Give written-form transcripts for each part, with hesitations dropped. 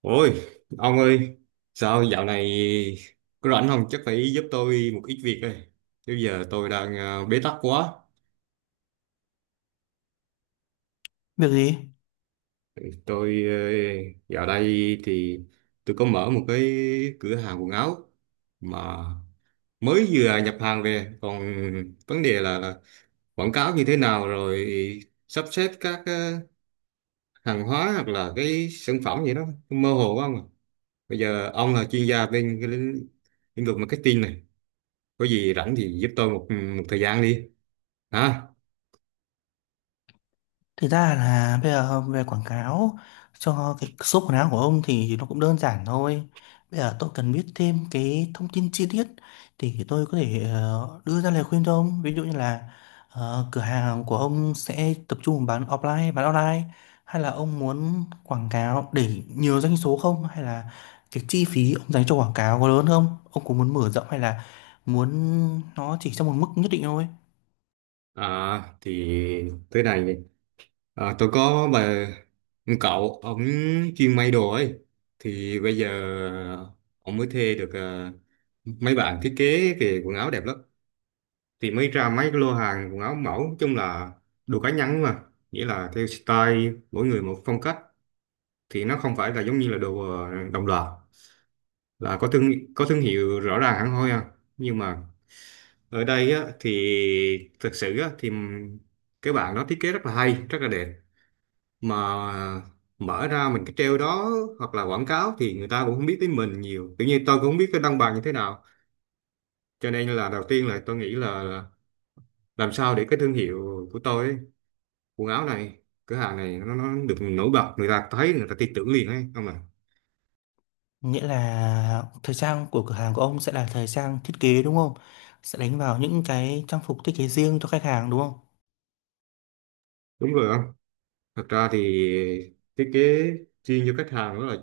Ôi, ông ơi, sao dạo này có rảnh không? Chắc phải giúp tôi một ít việc đây. Chứ giờ tôi đang bế tắc quá. Việc gì? Ừ, tôi dạo đây thì tôi có mở một cái cửa hàng quần áo mà mới vừa nhập hàng về. Còn vấn đề là quảng cáo như thế nào, rồi sắp xếp các hàng hóa hoặc là cái sản phẩm gì đó mơ hồ quá không à. Bây giờ ông là chuyên gia bên cái lĩnh lĩnh vực marketing này, có gì rảnh thì giúp tôi một thời gian đi hả. Thực ra là bây giờ về quảng cáo cho cái số quần áo của ông thì nó cũng đơn giản thôi. Bây giờ tôi cần biết thêm cái thông tin chi tiết thì tôi có thể đưa ra lời khuyên cho ông. Ví dụ như là cửa hàng của ông sẽ tập trung bán offline, bán online hay là ông muốn quảng cáo để nhiều doanh số không, hay là cái chi phí ông dành cho quảng cáo có lớn không? Ông có muốn mở rộng hay là muốn nó chỉ trong một mức nhất định thôi? À, thì tới này, à, tôi có bà một cậu ông chuyên may đồ ấy, thì bây giờ ông mới thuê được, à, mấy bạn thiết kế về quần áo đẹp lắm, thì mới ra mấy cái lô hàng quần áo mẫu. Nói chung là đồ cá nhân mà, nghĩa là theo style mỗi người một phong cách, thì nó không phải là giống như là đồ đồng loạt, là có thương hiệu rõ ràng hẳn hoi à. Nhưng mà ở đây á, thì thực sự á, thì cái bạn nó thiết kế rất là hay rất là đẹp, mà mở ra mình cái treo đó hoặc là quảng cáo thì người ta cũng không biết tới mình nhiều. Tự nhiên tôi cũng không biết cái đăng bài như thế nào, cho nên là đầu tiên là tôi nghĩ là làm sao để cái thương hiệu của tôi ấy, quần áo này, cửa hàng này, nó được nổi bật, người ta thấy, người ta tin tưởng liền ấy không à. Nghĩa là thời trang của cửa hàng của ông sẽ là thời trang thiết kế đúng không? Sẽ đánh vào những cái trang phục thiết kế riêng cho khách hàng đúng không? Đúng rồi không, thật ra thì thiết kế chuyên cho khách hàng đó là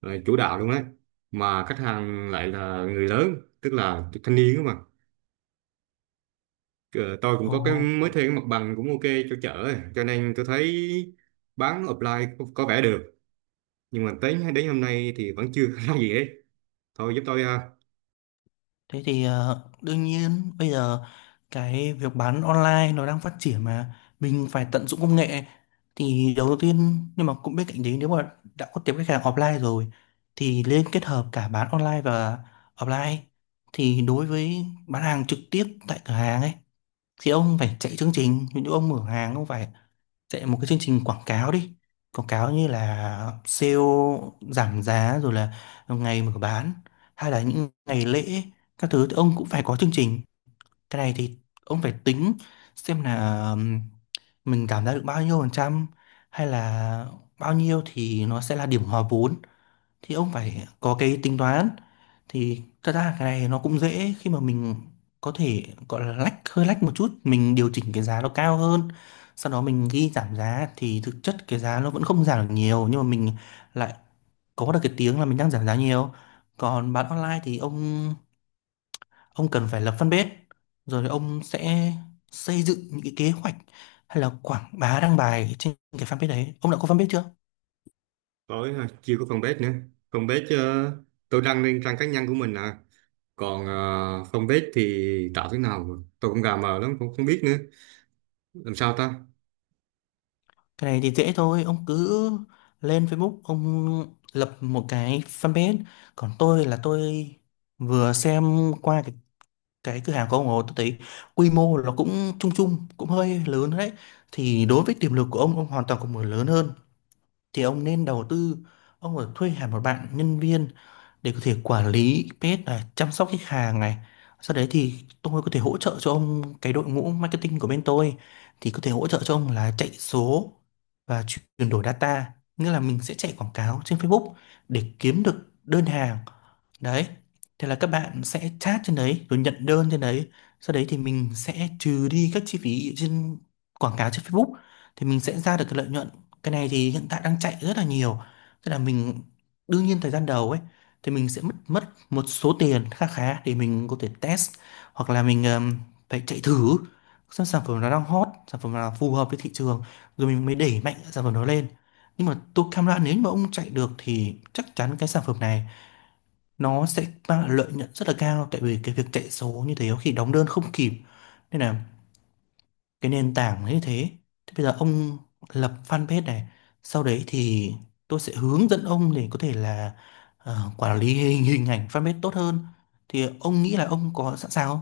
ờ, chủ đạo luôn đấy, mà khách hàng lại là người lớn, tức là thanh niên đó mà. Ờ, tôi cũng Ồ, có cái mới thuê cái mặt bằng cũng ok cho chợ ấy. Cho nên tôi thấy bán offline có vẻ được, nhưng mà tới đến hôm nay thì vẫn chưa ra gì hết. Thôi giúp tôi ha. thế thì đương nhiên bây giờ cái việc bán online nó đang phát triển mà mình phải tận dụng công nghệ thì đầu tiên, nhưng mà cũng bên cạnh đấy, nếu mà đã có tiếp khách hàng offline rồi thì nên kết hợp cả bán online và offline. Thì đối với bán hàng trực tiếp tại cửa hàng ấy, thì ông phải chạy chương trình, ví dụ ông mở hàng ông phải chạy một cái chương trình quảng cáo đi, quảng cáo như là sale giảm giá, rồi là ngày mở bán hay là những ngày lễ các thứ thì ông cũng phải có chương trình. Cái này thì ông phải tính xem là mình giảm giá được bao nhiêu phần trăm, hay là bao nhiêu thì nó sẽ là điểm hòa vốn, thì ông phải có cái tính toán. Thì thật ra cái này nó cũng dễ, khi mà mình có thể gọi là lách, hơi lách một chút, mình điều chỉnh cái giá nó cao hơn, sau đó mình ghi giảm giá, thì thực chất cái giá nó vẫn không giảm được nhiều, nhưng mà mình lại có được cái tiếng là mình đang giảm giá nhiều. Còn bán online thì ông cần phải lập fanpage, rồi thì ông sẽ xây dựng những cái kế hoạch hay là quảng bá đăng bài trên cái fanpage đấy. Ông đã có fanpage chưa? Tôi ha, chưa có fanpage nữa. Fanpage tôi đăng lên trang cá nhân của mình à, còn fanpage thì tạo thế nào mà tôi cũng gà mờ lắm cũng không biết nữa, làm sao ta. Cái này thì dễ thôi, ông cứ lên Facebook, ông lập một cái fanpage. Còn tôi là tôi vừa xem qua cái cửa hàng của ông rồi, tôi thấy quy mô nó cũng chung chung, cũng hơi lớn đấy. Thì đối với tiềm lực của ông hoàn toàn có một lớn hơn. Thì ông nên đầu tư, ông phải thuê hẳn một bạn nhân viên để có thể quản lý page này, chăm sóc khách hàng này. Sau đấy thì tôi có thể hỗ trợ cho ông, cái đội ngũ marketing của bên tôi thì có thể hỗ trợ cho ông là chạy số và chuyển đổi data, nghĩa là mình sẽ chạy quảng cáo trên Facebook để kiếm được đơn hàng. Đấy. Thế là các bạn sẽ chat trên đấy rồi nhận đơn trên đấy. Sau đấy thì mình sẽ trừ đi các chi phí trên quảng cáo trên Facebook, thì mình sẽ ra được cái lợi nhuận. Cái này thì hiện tại đang chạy rất là nhiều. Tức là mình đương nhiên thời gian đầu ấy thì mình sẽ mất mất một số tiền khá khá để mình có thể test, hoặc là mình phải chạy thử xem sản phẩm nó đang hot, sản phẩm nào phù hợp với thị trường, rồi mình mới đẩy mạnh sản phẩm đó lên. Nhưng mà tôi cam đoan, nếu mà ông chạy được thì chắc chắn cái sản phẩm này nó sẽ mang lại lợi nhuận rất là cao, tại vì cái việc chạy số như thế có khi đóng đơn không kịp. Nên là cái nền tảng như thế, thì bây giờ ông lập fanpage này, sau đấy thì tôi sẽ hướng dẫn ông để có thể là quản lý hình ảnh fanpage tốt hơn. Thì ông nghĩ là ông có sẵn sàng không?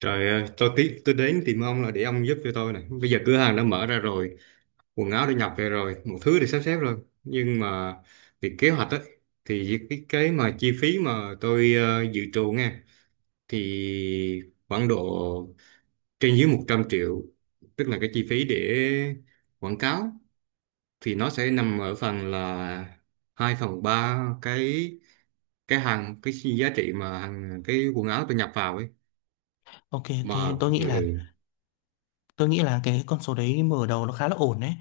Trời ơi, tôi tí tôi đến tìm ông là để ông giúp cho tôi này, bây giờ cửa hàng đã mở ra rồi, quần áo đã nhập về rồi, một thứ để sắp xếp rồi, nhưng mà việc kế hoạch ấy, thì cái mà chi phí mà tôi dự trù nghe, thì khoảng độ trên dưới 100 triệu, tức là cái chi phí để quảng cáo thì nó sẽ nằm ở phần là 2/3 cái hàng cái giá trị mà hàng cái quần áo tôi nhập vào ấy Ok, ok, mà. tôi Ừ, nghĩ là ừ. Cái con số đấy mở đầu nó khá là ổn đấy,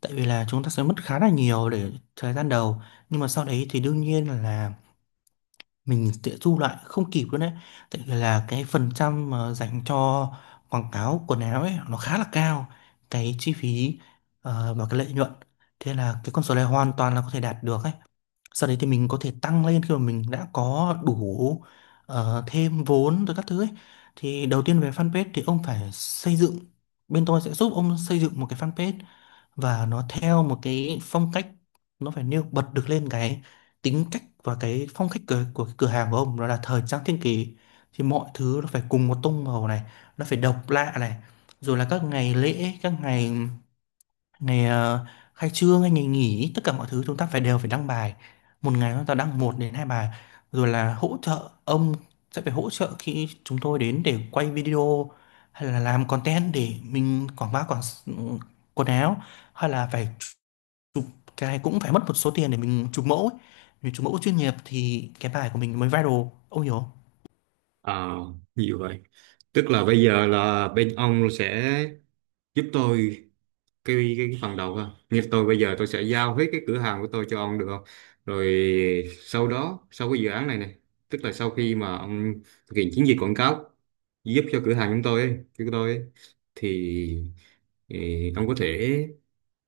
tại vì là chúng ta sẽ mất khá là nhiều để thời gian đầu, nhưng mà sau đấy thì đương nhiên là mình sẽ thu lại không kịp luôn đấy, tại vì là cái phần trăm mà dành cho quảng cáo quần áo ấy nó khá là cao, cái chi phí và cái lợi nhuận. Thế là cái con số này hoàn toàn là có thể đạt được ấy, sau đấy thì mình có thể tăng lên khi mà mình đã có đủ thêm vốn rồi các thứ ấy. Thì đầu tiên về fanpage thì ông phải xây dựng, bên tôi sẽ giúp ông xây dựng một cái fanpage và nó theo một cái phong cách, nó phải nêu bật được lên cái tính cách và cái phong cách của cái cửa hàng của ông, đó là thời trang thiên kỳ. Thì mọi thứ nó phải cùng một tông màu này, nó phải độc lạ này, rồi là các ngày lễ, các ngày, ngày khai trương hay ngày nghỉ, tất cả mọi thứ chúng ta phải đều phải đăng bài, một ngày chúng ta đăng một đến hai bài, rồi là hỗ trợ ông, sẽ phải hỗ trợ khi chúng tôi đến để quay video hay là làm content để mình quảng bá, quần áo, hay là phải chụp. Cái này cũng phải mất một số tiền để mình chụp mẫu ấy. Vì chụp mẫu chuyên nghiệp thì cái bài của mình mới viral. Ông hiểu không? À, nhiều vậy. Tức là bây giờ là bên ông sẽ giúp tôi cái phần đầu ha. Như tôi bây giờ tôi sẽ giao hết cái cửa hàng của tôi cho ông được không? Rồi sau đó sau cái dự án này này, tức là sau khi mà ông thực hiện chiến dịch quảng cáo giúp cho cửa hàng chúng tôi ấy, của tôi ấy, thì ì, ông có thể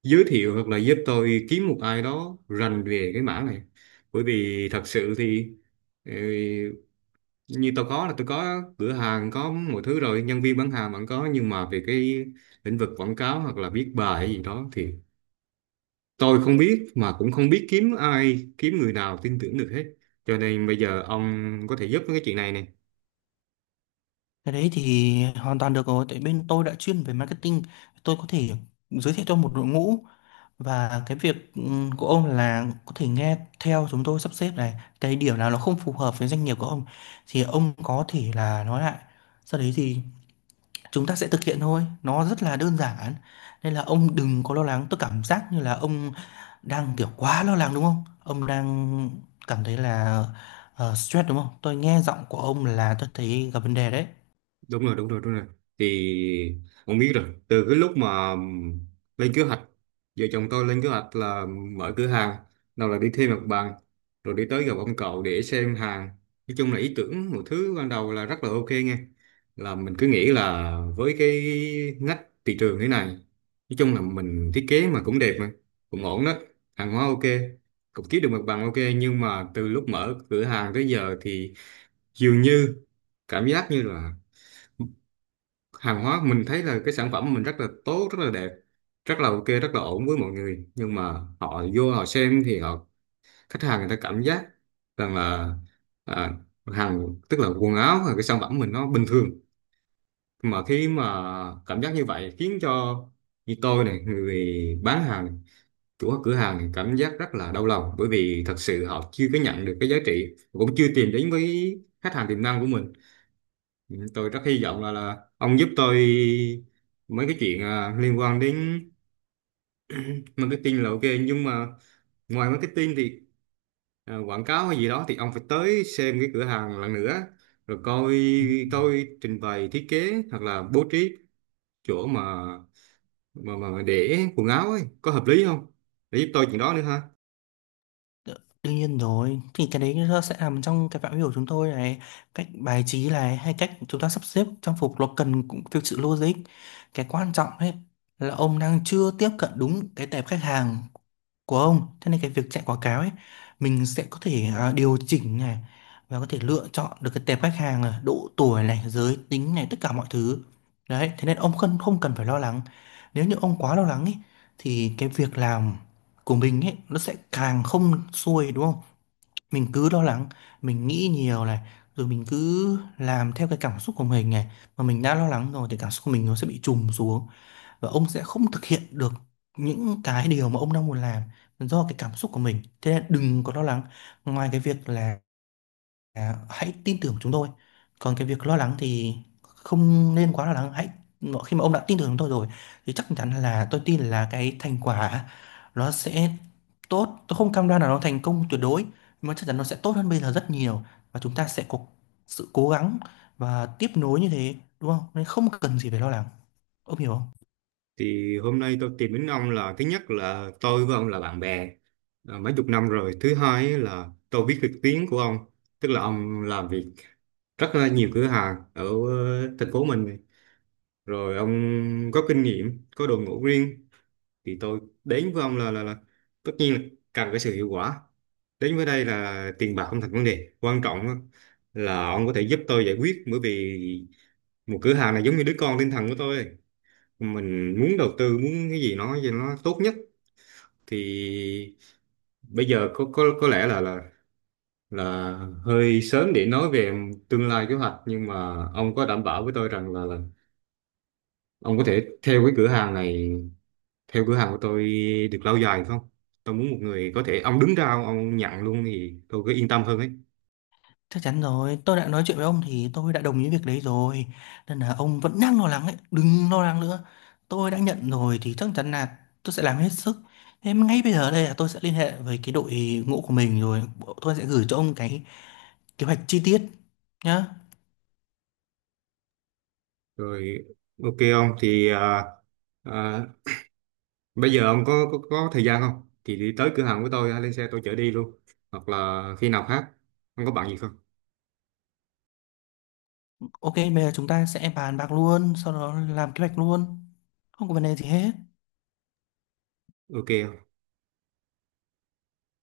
giới thiệu hoặc là giúp tôi kiếm một ai đó rành về cái mảng này. Bởi vì thật sự thì ừ, như tôi có là tôi có cửa hàng có mọi thứ rồi, nhân viên bán hàng vẫn có, nhưng mà về cái lĩnh vực quảng cáo hoặc là viết bài hay gì đó thì tôi không biết, mà cũng không biết kiếm ai, kiếm người nào tin tưởng được hết. Cho nên bây giờ ông có thể giúp với cái chuyện này nè. Cái đấy thì hoàn toàn được rồi, tại bên tôi đã chuyên về marketing, tôi có thể giới thiệu cho một đội ngũ. Và cái việc của ông là có thể nghe theo chúng tôi sắp xếp này, cái điểm nào nó không phù hợp với doanh nghiệp của ông thì ông có thể là nói lại, sau đấy thì chúng ta sẽ thực hiện thôi, nó rất là đơn giản. Nên là ông đừng có lo lắng, tôi cảm giác như là ông đang kiểu quá lo lắng đúng không, ông đang cảm thấy là stress đúng không? Tôi nghe giọng của ông là tôi thấy gặp vấn đề đấy. Đúng rồi, đúng rồi, đúng rồi. Thì ông biết rồi, từ cái lúc mà lên kế hoạch, vợ chồng tôi lên kế hoạch là mở cửa hàng, nào là đi thuê mặt bằng, rồi đi tới gặp ông cậu để xem hàng. Nói chung là ý tưởng một thứ ban đầu là rất là ok nghe, là mình cứ nghĩ là với cái ngách thị trường thế này, nói chung là mình thiết kế mà cũng đẹp mà cũng ổn đó, hàng hóa ok, cũng kiếm được mặt bằng ok. Nhưng mà từ lúc mở cửa hàng tới giờ thì dường như cảm giác như là hàng hóa mình thấy là cái sản phẩm mình rất là tốt, rất là đẹp, rất là ok, rất là ổn với mọi người, nhưng mà họ vô họ xem thì họ, khách hàng người ta cảm giác rằng là à, hàng tức là quần áo hay cái sản phẩm mình nó bình thường. Mà khi mà cảm giác như vậy khiến cho như tôi này, người bán hàng này, chủ cửa hàng này, cảm giác rất là đau lòng, bởi vì thật sự họ chưa có nhận được cái giá trị, cũng chưa tìm đến với khách hàng tiềm năng của mình. Ừ, tôi rất hy vọng là ông giúp tôi mấy cái chuyện liên quan đến marketing là ok, nhưng mà ngoài marketing thì quảng cáo hay gì đó thì ông phải tới xem cái cửa hàng lần nữa, rồi coi Ừ. tôi trình bày thiết kế hoặc là bố trí chỗ mà để quần áo ấy có hợp lý không, để giúp tôi chuyện đó nữa ha. Đ- Đương nhiên rồi, thì cái đấy nó sẽ nằm trong cái phạm vi của chúng tôi này, cách bài trí này hay cách chúng ta sắp xếp trang phục nó cần cũng theo sự logic. Cái quan trọng ấy là ông đang chưa tiếp cận đúng cái tệp khách hàng của ông. Thế nên cái việc chạy quảng cáo ấy, mình sẽ có thể điều chỉnh này, và có thể lựa chọn được cái tệp khách hàng là độ tuổi này, giới tính này, tất cả mọi thứ đấy. Thế nên ông không không cần phải lo lắng. Nếu như ông quá lo lắng ấy thì cái việc làm của mình ấy nó sẽ càng không xuôi đúng không. Mình cứ lo lắng, mình nghĩ nhiều này, rồi mình cứ làm theo cái cảm xúc của mình này, mà mình đã lo lắng rồi thì cảm xúc của mình nó sẽ bị trùng xuống, và ông sẽ không thực hiện được những cái điều mà ông đang muốn làm do cái cảm xúc của mình. Thế nên đừng có lo lắng, ngoài cái việc là hãy tin tưởng chúng tôi, còn cái việc lo lắng thì không nên quá lo lắng. Hãy khi mà ông đã tin tưởng chúng tôi rồi thì chắc chắn là tôi tin là cái thành quả nó sẽ tốt, tôi không cam đoan là nó thành công tuyệt đối nhưng mà chắc chắn nó sẽ tốt hơn bây giờ rất nhiều, và chúng ta sẽ có sự cố gắng và tiếp nối như thế đúng không, nên không cần gì phải lo lắng. Ông hiểu không? Thì hôm nay tôi tìm đến ông là thứ nhất là tôi với ông là bạn bè à, mấy chục năm rồi. Thứ hai ấy là tôi biết được tiếng của ông, tức là ông làm việc rất là nhiều cửa hàng ở thành phố mình này. Rồi ông có kinh nghiệm, có đội ngũ riêng, thì tôi đến với ông là tất nhiên là cần cái sự hiệu quả. Đến với đây là tiền bạc không thành vấn đề, quan trọng á là ông có thể giúp tôi giải quyết, bởi vì một cửa hàng này giống như đứa con tinh thần của tôi, mình muốn đầu tư muốn cái gì nó cho nó tốt nhất. Thì bây giờ có lẽ là hơi sớm để nói về tương lai kế hoạch, nhưng mà ông có đảm bảo với tôi rằng là ông có thể theo cái cửa hàng này, theo cửa hàng của tôi được lâu dài không? Tôi muốn một người có thể ông đứng ra ông nhận luôn thì tôi cứ yên tâm hơn ấy. Chắc chắn rồi, tôi đã nói chuyện với ông thì tôi đã đồng ý việc đấy rồi. Nên là ông vẫn đang lo lắng ấy, đừng lo lắng nữa. Tôi đã nhận rồi thì chắc chắn là tôi sẽ làm hết sức. Thế mà ngay bây giờ đây là tôi sẽ liên hệ với cái đội ngũ của mình, rồi tôi sẽ gửi cho ông cái kế hoạch chi tiết nhá. Rồi ok ông thì à, bây giờ ông có thời gian không? Thì đi tới cửa hàng của tôi, lên xe tôi chở đi luôn. Hoặc là khi nào khác, ông có bạn gì không? Ok, bây giờ chúng ta sẽ bàn bạc luôn, sau đó làm kế hoạch luôn. Không có vấn đề gì hết. Ok.